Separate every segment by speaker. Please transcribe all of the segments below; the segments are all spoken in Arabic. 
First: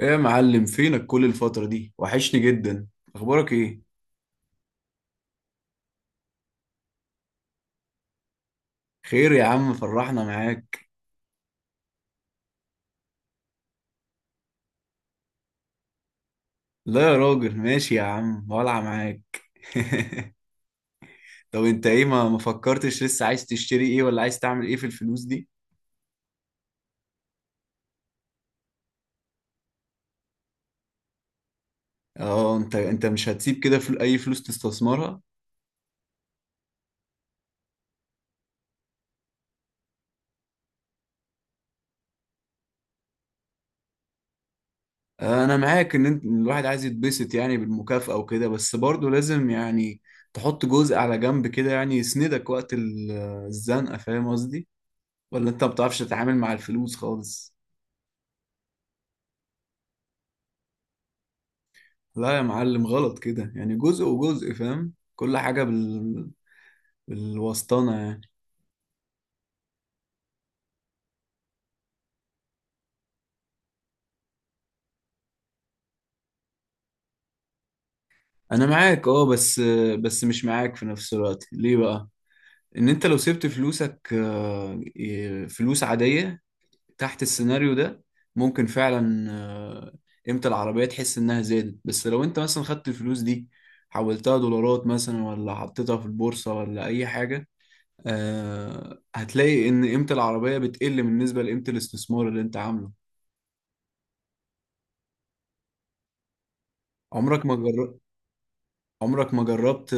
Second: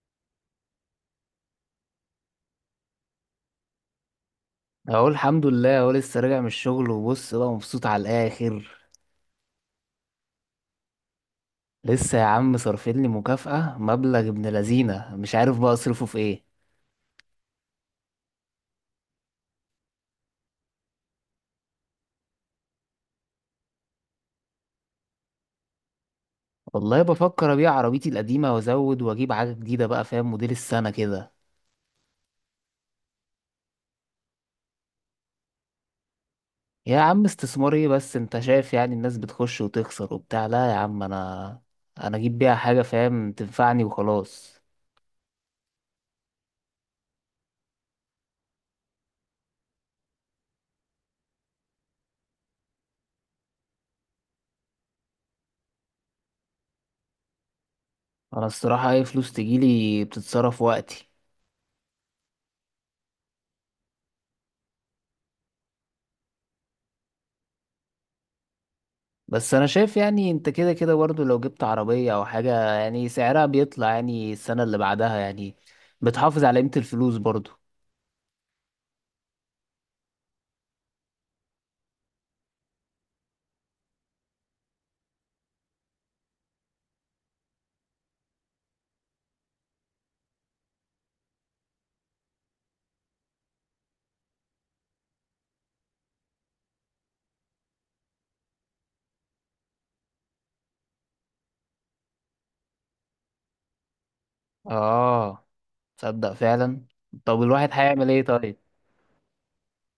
Speaker 1: ايه يا معلم، فينك كل الفترة دي؟ وحشني جدا. اخبارك ايه؟
Speaker 2: اقول الحمد لله اهو لسه راجع من الشغل، وبص بقى مبسوط على الاخر.
Speaker 1: خير يا عم، فرحنا معاك.
Speaker 2: لسه يا عم صارفين لي مكافأة مبلغ ابن لذينه، مش عارف بقى اصرفه في ايه.
Speaker 1: لا يا راجل ماشي يا عم، ولع معاك. طب انت ايه ما فكرتش لسه؟ عايز تشتري ايه ولا عايز تعمل ايه في الفلوس دي؟
Speaker 2: والله بفكر ابيع عربيتي القديمة وازود واجيب حاجة جديدة بقى، فاهم؟ موديل السنة كده.
Speaker 1: اه، انت مش هتسيب كده اي فلوس تستثمرها؟
Speaker 2: يا عم استثمار ايه بس، انت شايف يعني الناس بتخش وتخسر وبتاع، لا يا عم انا اجيب بيها حاجة فاهم تنفعني وخلاص.
Speaker 1: انا معاك ان إن الواحد عايز يتبسط يعني بالمكافأة وكده، بس برضه لازم يعني تحط جزء على جنب كده يعني يسندك وقت الزنقة، فاهم قصدي؟ ولا انت ما بتعرفش تتعامل مع الفلوس خالص؟
Speaker 2: انا الصراحة اي فلوس تجيلي بتتصرف وقتي.
Speaker 1: لا يا معلم، غلط كده يعني. جزء وجزء، فاهم؟ كل حاجة بالوسطانة يعني.
Speaker 2: بس انا شايف يعني انت كده كده برضه لو جبت عربية او حاجة يعني سعرها بيطلع يعني السنة اللي بعدها يعني بتحافظ على قيمة الفلوس برضه.
Speaker 1: أنا معاك أه، بس مش معاك في نفس الوقت. ليه بقى؟ إن أنت لو سبت فلوسك، فلوس عادية تحت السيناريو ده، ممكن فعلا قيمة العربية تحس إنها زادت. بس لو أنت مثلا خدت الفلوس دي حولتها دولارات مثلا، ولا حطيتها في البورصة، ولا أي حاجة، هتلاقي إن قيمة العربية بتقل بالنسبة لقيمة الاستثمار اللي أنت عامله.
Speaker 2: اه، تصدق فعلا. طب
Speaker 1: عمرك ما
Speaker 2: الواحد
Speaker 1: جربت.
Speaker 2: هيعمل ايه طيب؟
Speaker 1: عمرك ما جربت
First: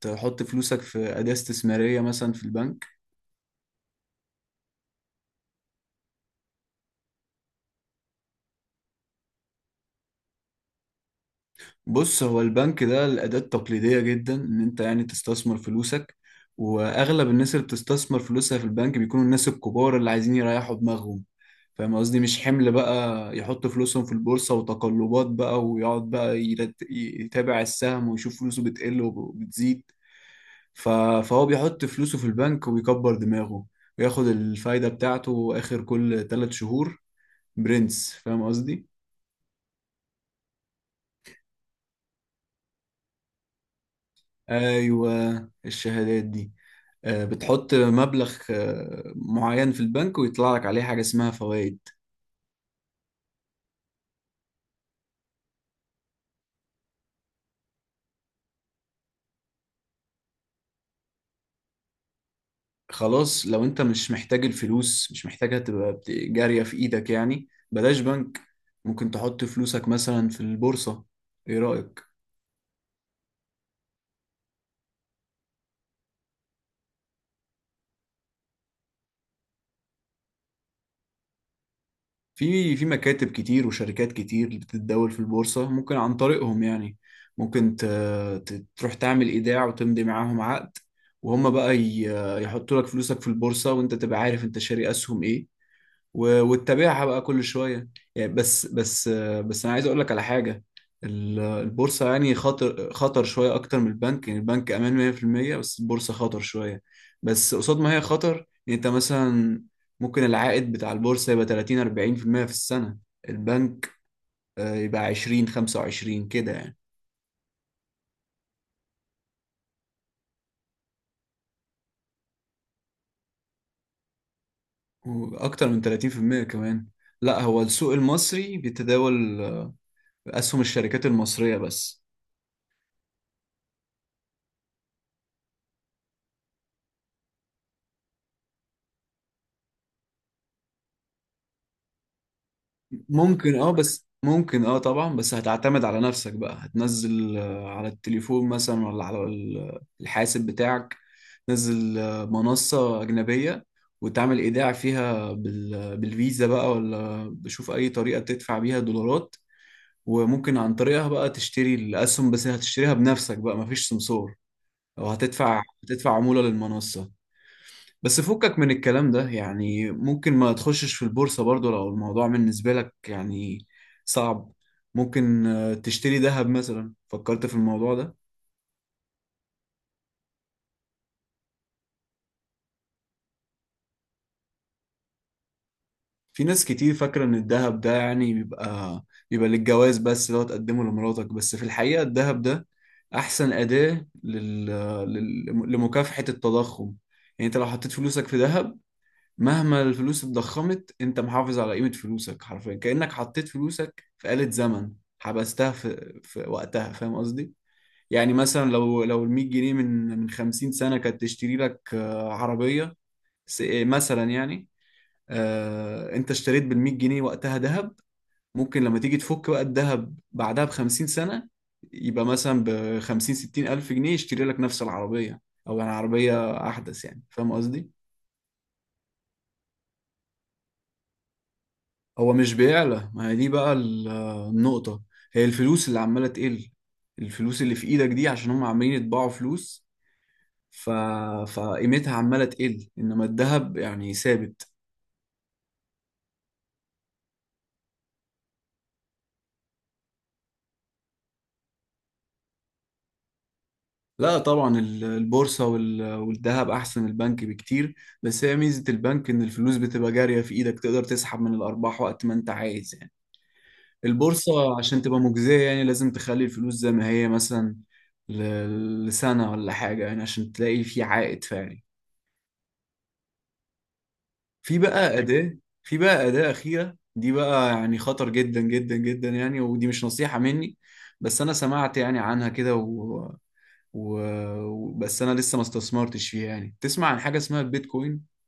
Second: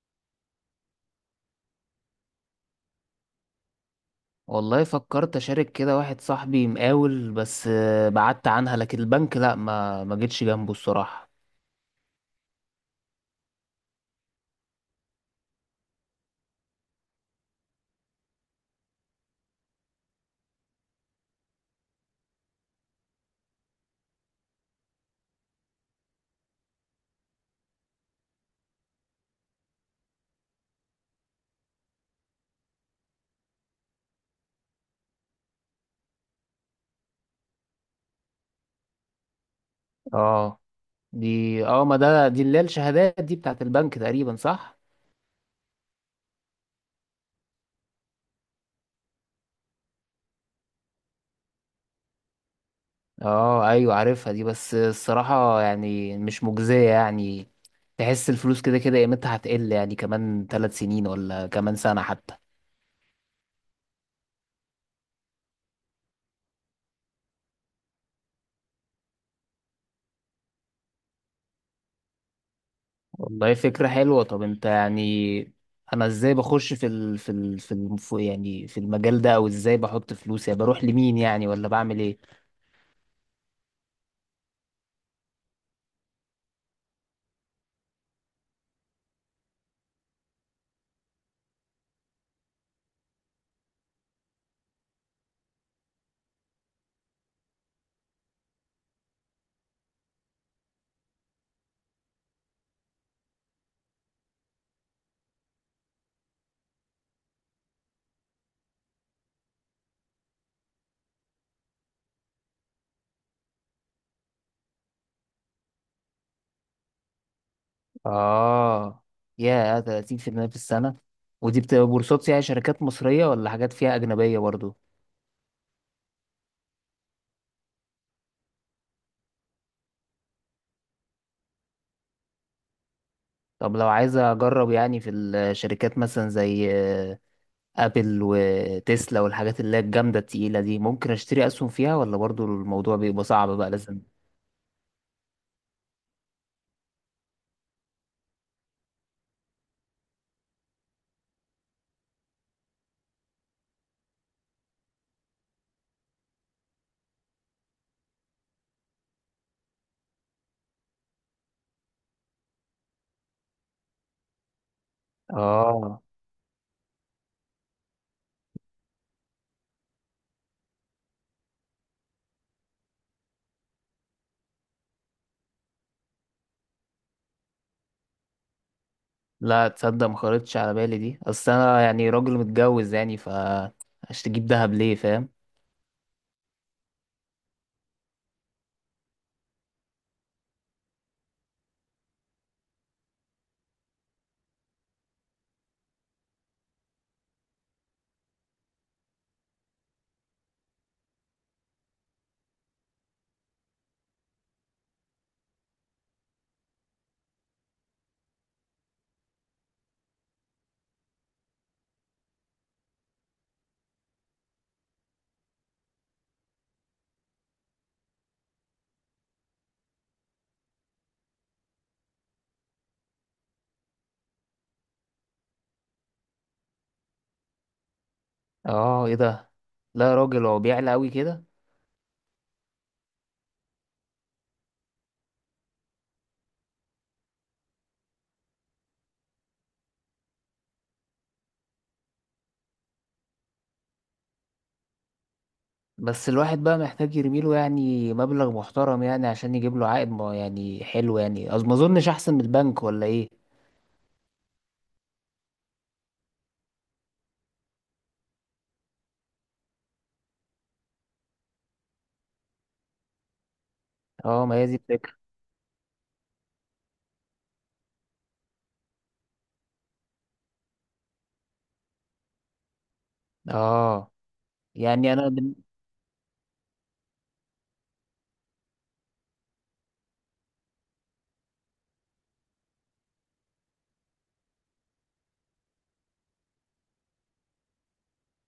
Speaker 1: تحط فلوسك في أداة استثمارية مثلا في البنك؟
Speaker 2: والله فكرت اشارك كده واحد صاحبي مقاول، بس آه، بعدت عنها، لكن البنك لا ما جيتش جنبه الصراحة.
Speaker 1: بص، هو البنك ده الأداة التقليدية جدا إن أنت يعني تستثمر فلوسك. وأغلب الناس اللي بتستثمر فلوسها في البنك بيكونوا الناس الكبار اللي عايزين يريحوا دماغهم، فاهم قصدي؟ مش حمل بقى يحط فلوسهم في البورصة وتقلبات بقى، ويقعد بقى يتابع السهم ويشوف فلوسه بتقل وبتزيد. ف- فهو بيحط فلوسه في البنك ويكبر دماغه، وياخد الفايدة بتاعته آخر كل ثلاث شهور. برنس، فاهم قصدي؟
Speaker 2: اه دي اه ما ده دي اللي هي الشهادات دي بتاعت البنك تقريبا، صح؟
Speaker 1: أيوة، الشهادات دي، بتحط مبلغ معين في البنك ويطلع لك عليه حاجة اسمها فوائد.
Speaker 2: اه ايوه، عارفها دي، بس الصراحة يعني مش مجزية يعني. تحس الفلوس كده كده قيمتها هتقل يعني، كمان 3 سنين ولا كمان سنة حتى.
Speaker 1: خلاص، لو انت مش محتاج الفلوس، مش محتاجها تبقى جارية في ايدك يعني، بلاش بنك. ممكن تحط فلوسك مثلا في البورصة. ايه رأيك؟
Speaker 2: والله فكرة حلوة. طب انت يعني انا ازاي بخش في ال في ال في الم- في- يعني في المجال ده، او ازاي بحط فلوس يعني، بروح لمين يعني، ولا بعمل ايه؟
Speaker 1: في في مكاتب كتير وشركات كتير اللي بتتداول في البورصة، ممكن عن طريقهم يعني. ممكن ت- ت- تروح تعمل إيداع وتمضي معاهم عقد، وهم بقى يحطوا لك فلوسك في البورصة، وانت تبقى عارف انت شاري أسهم ايه، وتتابعها بقى كل شويه يعني. بس انا عايز اقول لك على حاجه. البورصه يعني خطر، خطر شويه اكتر من البنك. يعني البنك امان 100%، بس البورصه خطر شويه. بس قصاد ما هي خطر، يعني انت مثلا ممكن العائد بتاع البورصه يبقى 30 40% في المية في السنه. البنك يبقى 20 25 كده يعني.
Speaker 2: اه، يا 30% في المية في السنة؟ ودي بتبقى بورصات يعني شركات مصرية، ولا حاجات فيها أجنبية برضو؟
Speaker 1: واكتر من 30% كمان. لا، هو السوق المصري بيتداول اسهم الشركات المصريه بس.
Speaker 2: طب لو عايز أجرب يعني في الشركات مثلا زي ابل وتسلا والحاجات اللي هي الجامدة التقيلة دي، ممكن اشتري اسهم فيها ولا برضو الموضوع بيبقى صعب
Speaker 1: ممكن اه،
Speaker 2: بقى لازم...
Speaker 1: بس ممكن اه طبعا، بس هتعتمد على نفسك بقى. هتنزل على التليفون مثلا، ولا على الحاسب بتاعك، تنزل منصة أجنبية، وتعمل إيداع فيها بالفيزا بقى، ولا بشوف أي طريقة تدفع بيها دولارات. وممكن عن طريقها بقى تشتري الأسهم، بس هتشتريها بنفسك بقى، مفيش سمسار. أو هتدفع
Speaker 2: اه،
Speaker 1: هتدفع عمولة للمنصة. بس فكك من الكلام ده يعني، ممكن ما تخشش في البورصة برضو لو الموضوع بالنسبة لك يعني صعب. ممكن تشتري ذهب مثلا. فكرت في الموضوع ده؟
Speaker 2: لا تصدق، ما خرجتش على بالي دي، اصل انا يعني راجل متجوز يعني، ف هشتجيب دهب ليه، فاهم؟
Speaker 1: في ناس كتير فاكرة إن الذهب ده يعني بيبقى للجواز بس، لو تقدمه لمراتك. بس في الحقيقة الذهب ده أحسن أداة لل... لمكافحة التضخم. يعني أنت لو حطيت فلوسك في ذهب، مهما الفلوس اتضخمت انت محافظ على قيمة فلوسك. حرفيا كأنك حطيت فلوسك في آلة زمن، حبستها في وقتها، فاهم قصدي؟ يعني مثلا لو ال 100 جنيه من 50 سنة كانت تشتري لك عربية. مثلا يعني، انت اشتريت بال 100 جنيه وقتها ذهب، ممكن لما تيجي تفك بقى الذهب بعدها ب 50 سنة، يبقى مثلا ب 50 60 ألف جنيه يشتري لك نفس العربية، أو يعني عربية أحدث يعني، فاهم قصدي؟
Speaker 2: اه ايه ده، لا يا راجل هو بيعلى قوي كده.
Speaker 1: هو مش بيعلى، ما هي دي بقى النقطة. هي الفلوس اللي عمالة تقل، الفلوس اللي في ايدك دي، عشان هم عمالين يطبعوا فلوس. ف... فقيمتها عمالة تقل، انما الذهب يعني ثابت.
Speaker 2: بس الواحد بقى محتاج يرميله يعني مبلغ محترم يعني عشان يجيب له عائد، ما- يعني حلو يعني، أظ- ما اظنش احسن من البنك، ولا ايه؟
Speaker 1: لا طبعا، البورصة والذهب احسن البنك بكتير. بس هي ميزة البنك ان الفلوس بتبقى جارية في ايدك، تقدر تسحب من الارباح وقت ما انت عايز يعني.
Speaker 2: اه، ما هي دي
Speaker 1: البورصة عشان
Speaker 2: الفكرة.
Speaker 1: تبقى مجزية يعني لازم تخلي الفلوس زي ما هي مثلا ل... لسنة ولا حاجة، يعني عشان تلاقي في عائد فعلي.
Speaker 2: اه
Speaker 1: في
Speaker 2: يعني
Speaker 1: بقى
Speaker 2: انا...
Speaker 1: أداة. أخيرة دي بقى، يعني خطر جدا جدا جدا يعني، ودي مش نصيحة مني، بس أنا سمعت يعني عنها كده و... بس أنا لسه ما استثمرتش فيها يعني. تسمع عن حاجة اسمها البيتكوين؟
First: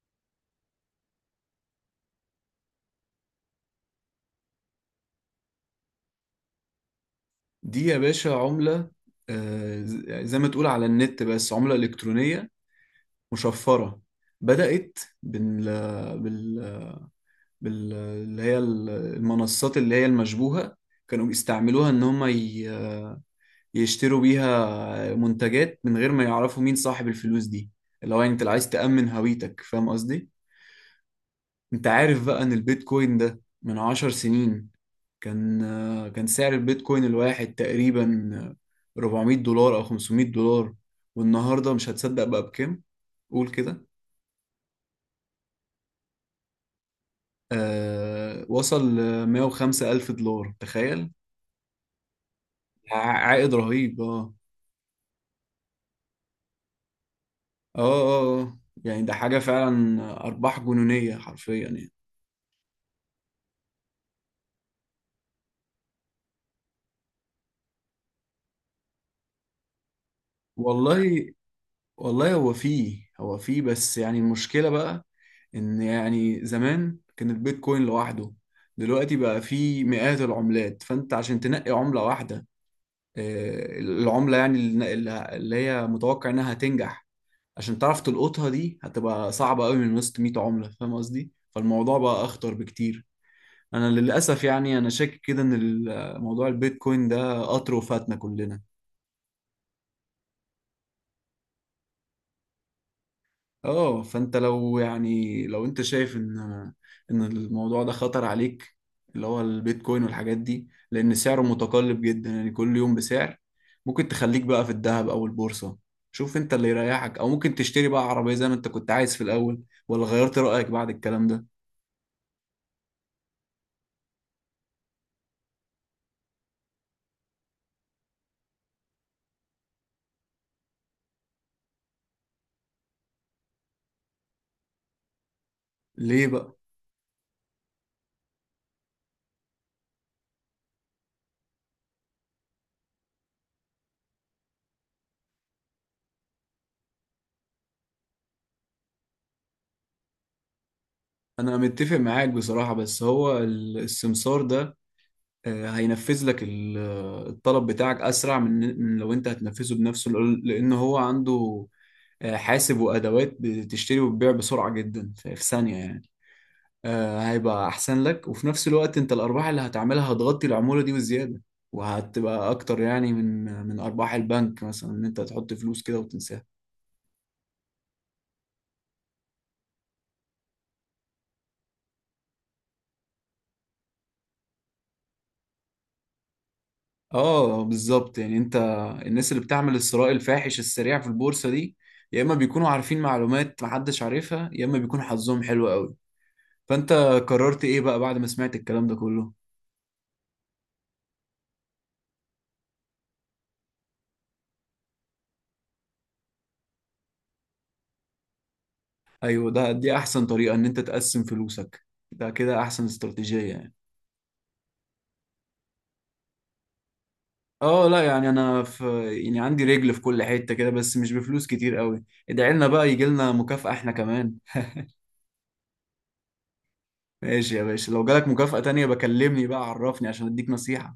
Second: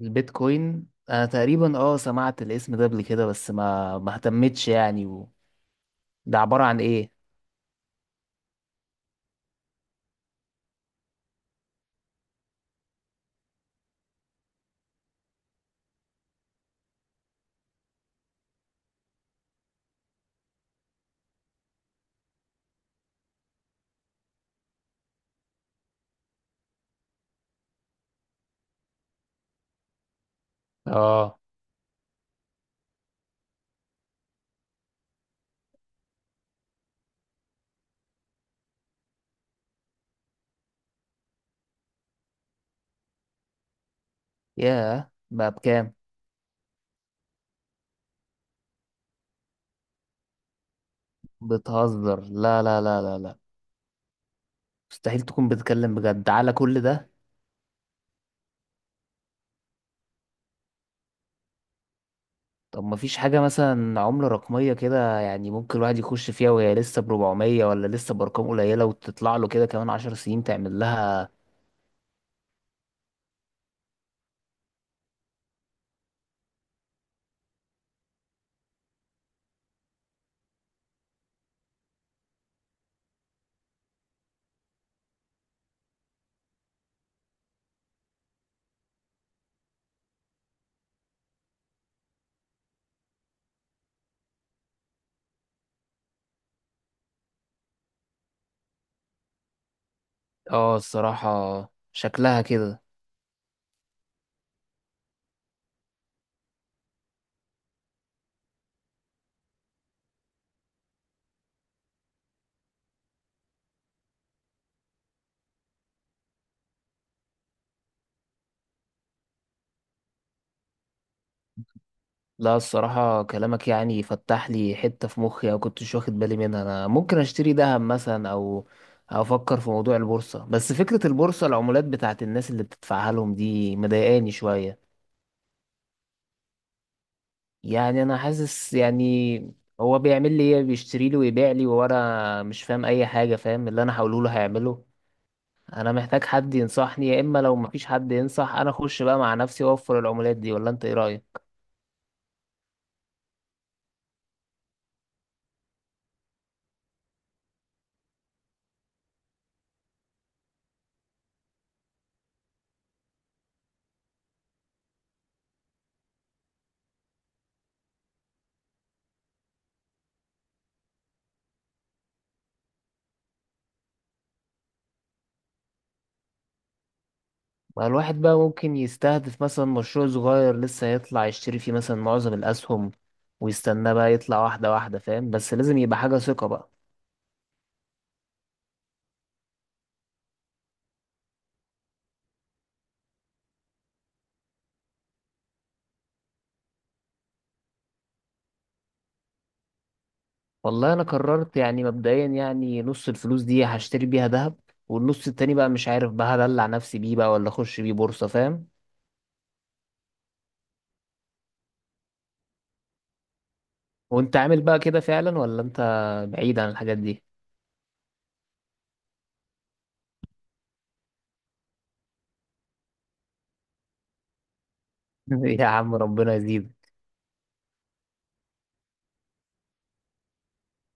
Speaker 2: البيتكوين انا تقريبا اه سمعت الاسم ده قبل كده، بس ما اهتمتش يعني، و... ده عبارة عن ايه؟
Speaker 1: دي يا باشا عملة، زي ما تقول على النت، بس عملة إلكترونية مشفرة. بدأت بال... اللي هي المنصات اللي هي المشبوهة، كانوا بيستعملوها إن هم يشتروا بيها منتجات من غير ما يعرفوا مين صاحب الفلوس دي، اللي هو انت عايز تأمن هويتك، فاهم قصدي؟
Speaker 2: اه،
Speaker 1: انت عارف بقى ان البيتكوين ده من عشر سنين كان كان سعر البيتكوين الواحد تقريبا 400 دولار او 500 دولار؟ والنهارده مش هتصدق بقى بكام، قول كده.
Speaker 2: ياه، بقى بكام؟
Speaker 1: آه، وصل ل 105 ألف دولار، تخيل.
Speaker 2: بتهزر، لا لا
Speaker 1: ع-
Speaker 2: لا لا لا،
Speaker 1: عائد رهيب، اه
Speaker 2: مستحيل تكون بتتكلم بجد على كل ده.
Speaker 1: اه اه. يعني ده حاجة فعلا، أرباح جنونية حرفيا يعني.
Speaker 2: طب ما فيش حاجة مثلا عملة رقمية كده يعني، ممكن الواحد يخش فيها وهي لسه بربعمية ولا لسه بأرقام قليلة، وتطلع له كده كمان 10 سنين تعمل لها...
Speaker 1: والله والله هو فيه، بس يعني المشكلة بقى، إن يعني زمان كان البيتكوين لوحده، دلوقتي بقى فيه مئات العملات. فأنت عشان تنقي عملة واحدة، العملة يعني اللي هي متوقع إنها هتنجح، عشان تعرف تلقطها دي هتبقى صعبة قوي من وسط 100 عملة، فاهم قصدي؟ فالموضوع بقى أخطر بكتير. أنا للأسف يعني أنا شاكك كده إن موضوع البيتكوين ده قطر وفاتنا كلنا.
Speaker 2: اه الصراحة شكلها كده.
Speaker 1: اه، فانت لو يعني لو انت شايف ان الموضوع ده خطر عليك، اللي هو البيتكوين والحاجات دي، لان سعره متقلب جدا يعني كل يوم بسعر، ممكن تخليك بقى في الذهب او البورصة، شوف انت اللي يريحك. او ممكن تشتري بقى عربية زي ما انت كنت عايز في الاول، ولا غيرت رأيك بعد الكلام ده؟
Speaker 2: لا الصراحة كلامك يعني فتح لي حتة في مخي، أو كنتش واخد بالي منها، أنا ممكن أشتري دهب مثلا أو أفكر في موضوع البورصة، بس فكرة البورصة، العمولات بتاعت الناس اللي بتدفعها لهم دي مضايقاني شوية.
Speaker 1: ليه بقى؟
Speaker 2: يعني أنا حاسس يعني هو بيعمل لي إيه، بيشتري لي ويبيع لي، وأنا مش فاهم أي حاجة، فاهم اللي أنا هقوله له هيعمله؟ أنا محتاج حد ينصحني، يا إما لو مفيش حد ينصح أنا أخش بقى مع نفسي وأوفر العمولات دي، ولا أنت إيه رأيك؟
Speaker 1: انا متفق معاك بصراحة، بس هو السمسار ده هينفذ لك الطلب بتاعك اسرع من من لو انت هتنفذه بنفسه، لأن هو عنده حاسب وادوات بتشتري وتبيع بسرعه جدا، في ثانيه يعني. هيبقى احسن لك، وفي نفس الوقت انت الارباح اللي هتعملها هتغطي العموله دي وزياده، وهتبقى اكتر يعني من من ارباح البنك مثلا، ان انت تحط فلوس كده وتنساها.
Speaker 2: ما الواحد بقى ممكن يستهدف مثلا مشروع صغير لسه هيطلع، يشتري فيه مثلا معظم الأسهم ويستناه بقى يطلع واحدة واحدة، فاهم؟ بس لازم يبقى حاجة ثقة بقى.
Speaker 1: اه بالظبط، يعني انت الناس اللي بتعمل الثراء الفاحش السريع في البورصه دي، يا اما بيكونوا عارفين معلومات محدش عارفها، يا اما بيكون حظهم حلو قوي. فانت قررت ايه بقى بعد ما سمعت الكلام ده كله؟
Speaker 2: والله أنا قررت يعني مبدئيا يعني نص الفلوس دي هشتري بيها ذهب، والنص التاني بقى مش عارف بقى هدلع نفسي بيه بقى، ولا أخش بيه بورصة، فاهم؟
Speaker 1: ايوه، دي احسن طريقة، ان انت تقسم فلوسك. ده كده احسن استراتيجية يعني.
Speaker 2: وأنت عامل بقى كده فعلا، ولا أنت بعيد عن الحاجات دي؟
Speaker 1: اه لا، يعني انا في، يعني عندي رجل في كل حتة كده، بس مش بفلوس كتير قوي. ادعي لنا بقى يجي لنا مكافأة احنا كمان.
Speaker 2: يا عم ربنا يزيدك.
Speaker 1: ماشي يا باشا، لو جالك مكافأة تانية بكلمني بقى، عرفني عشان اديك نصيحة.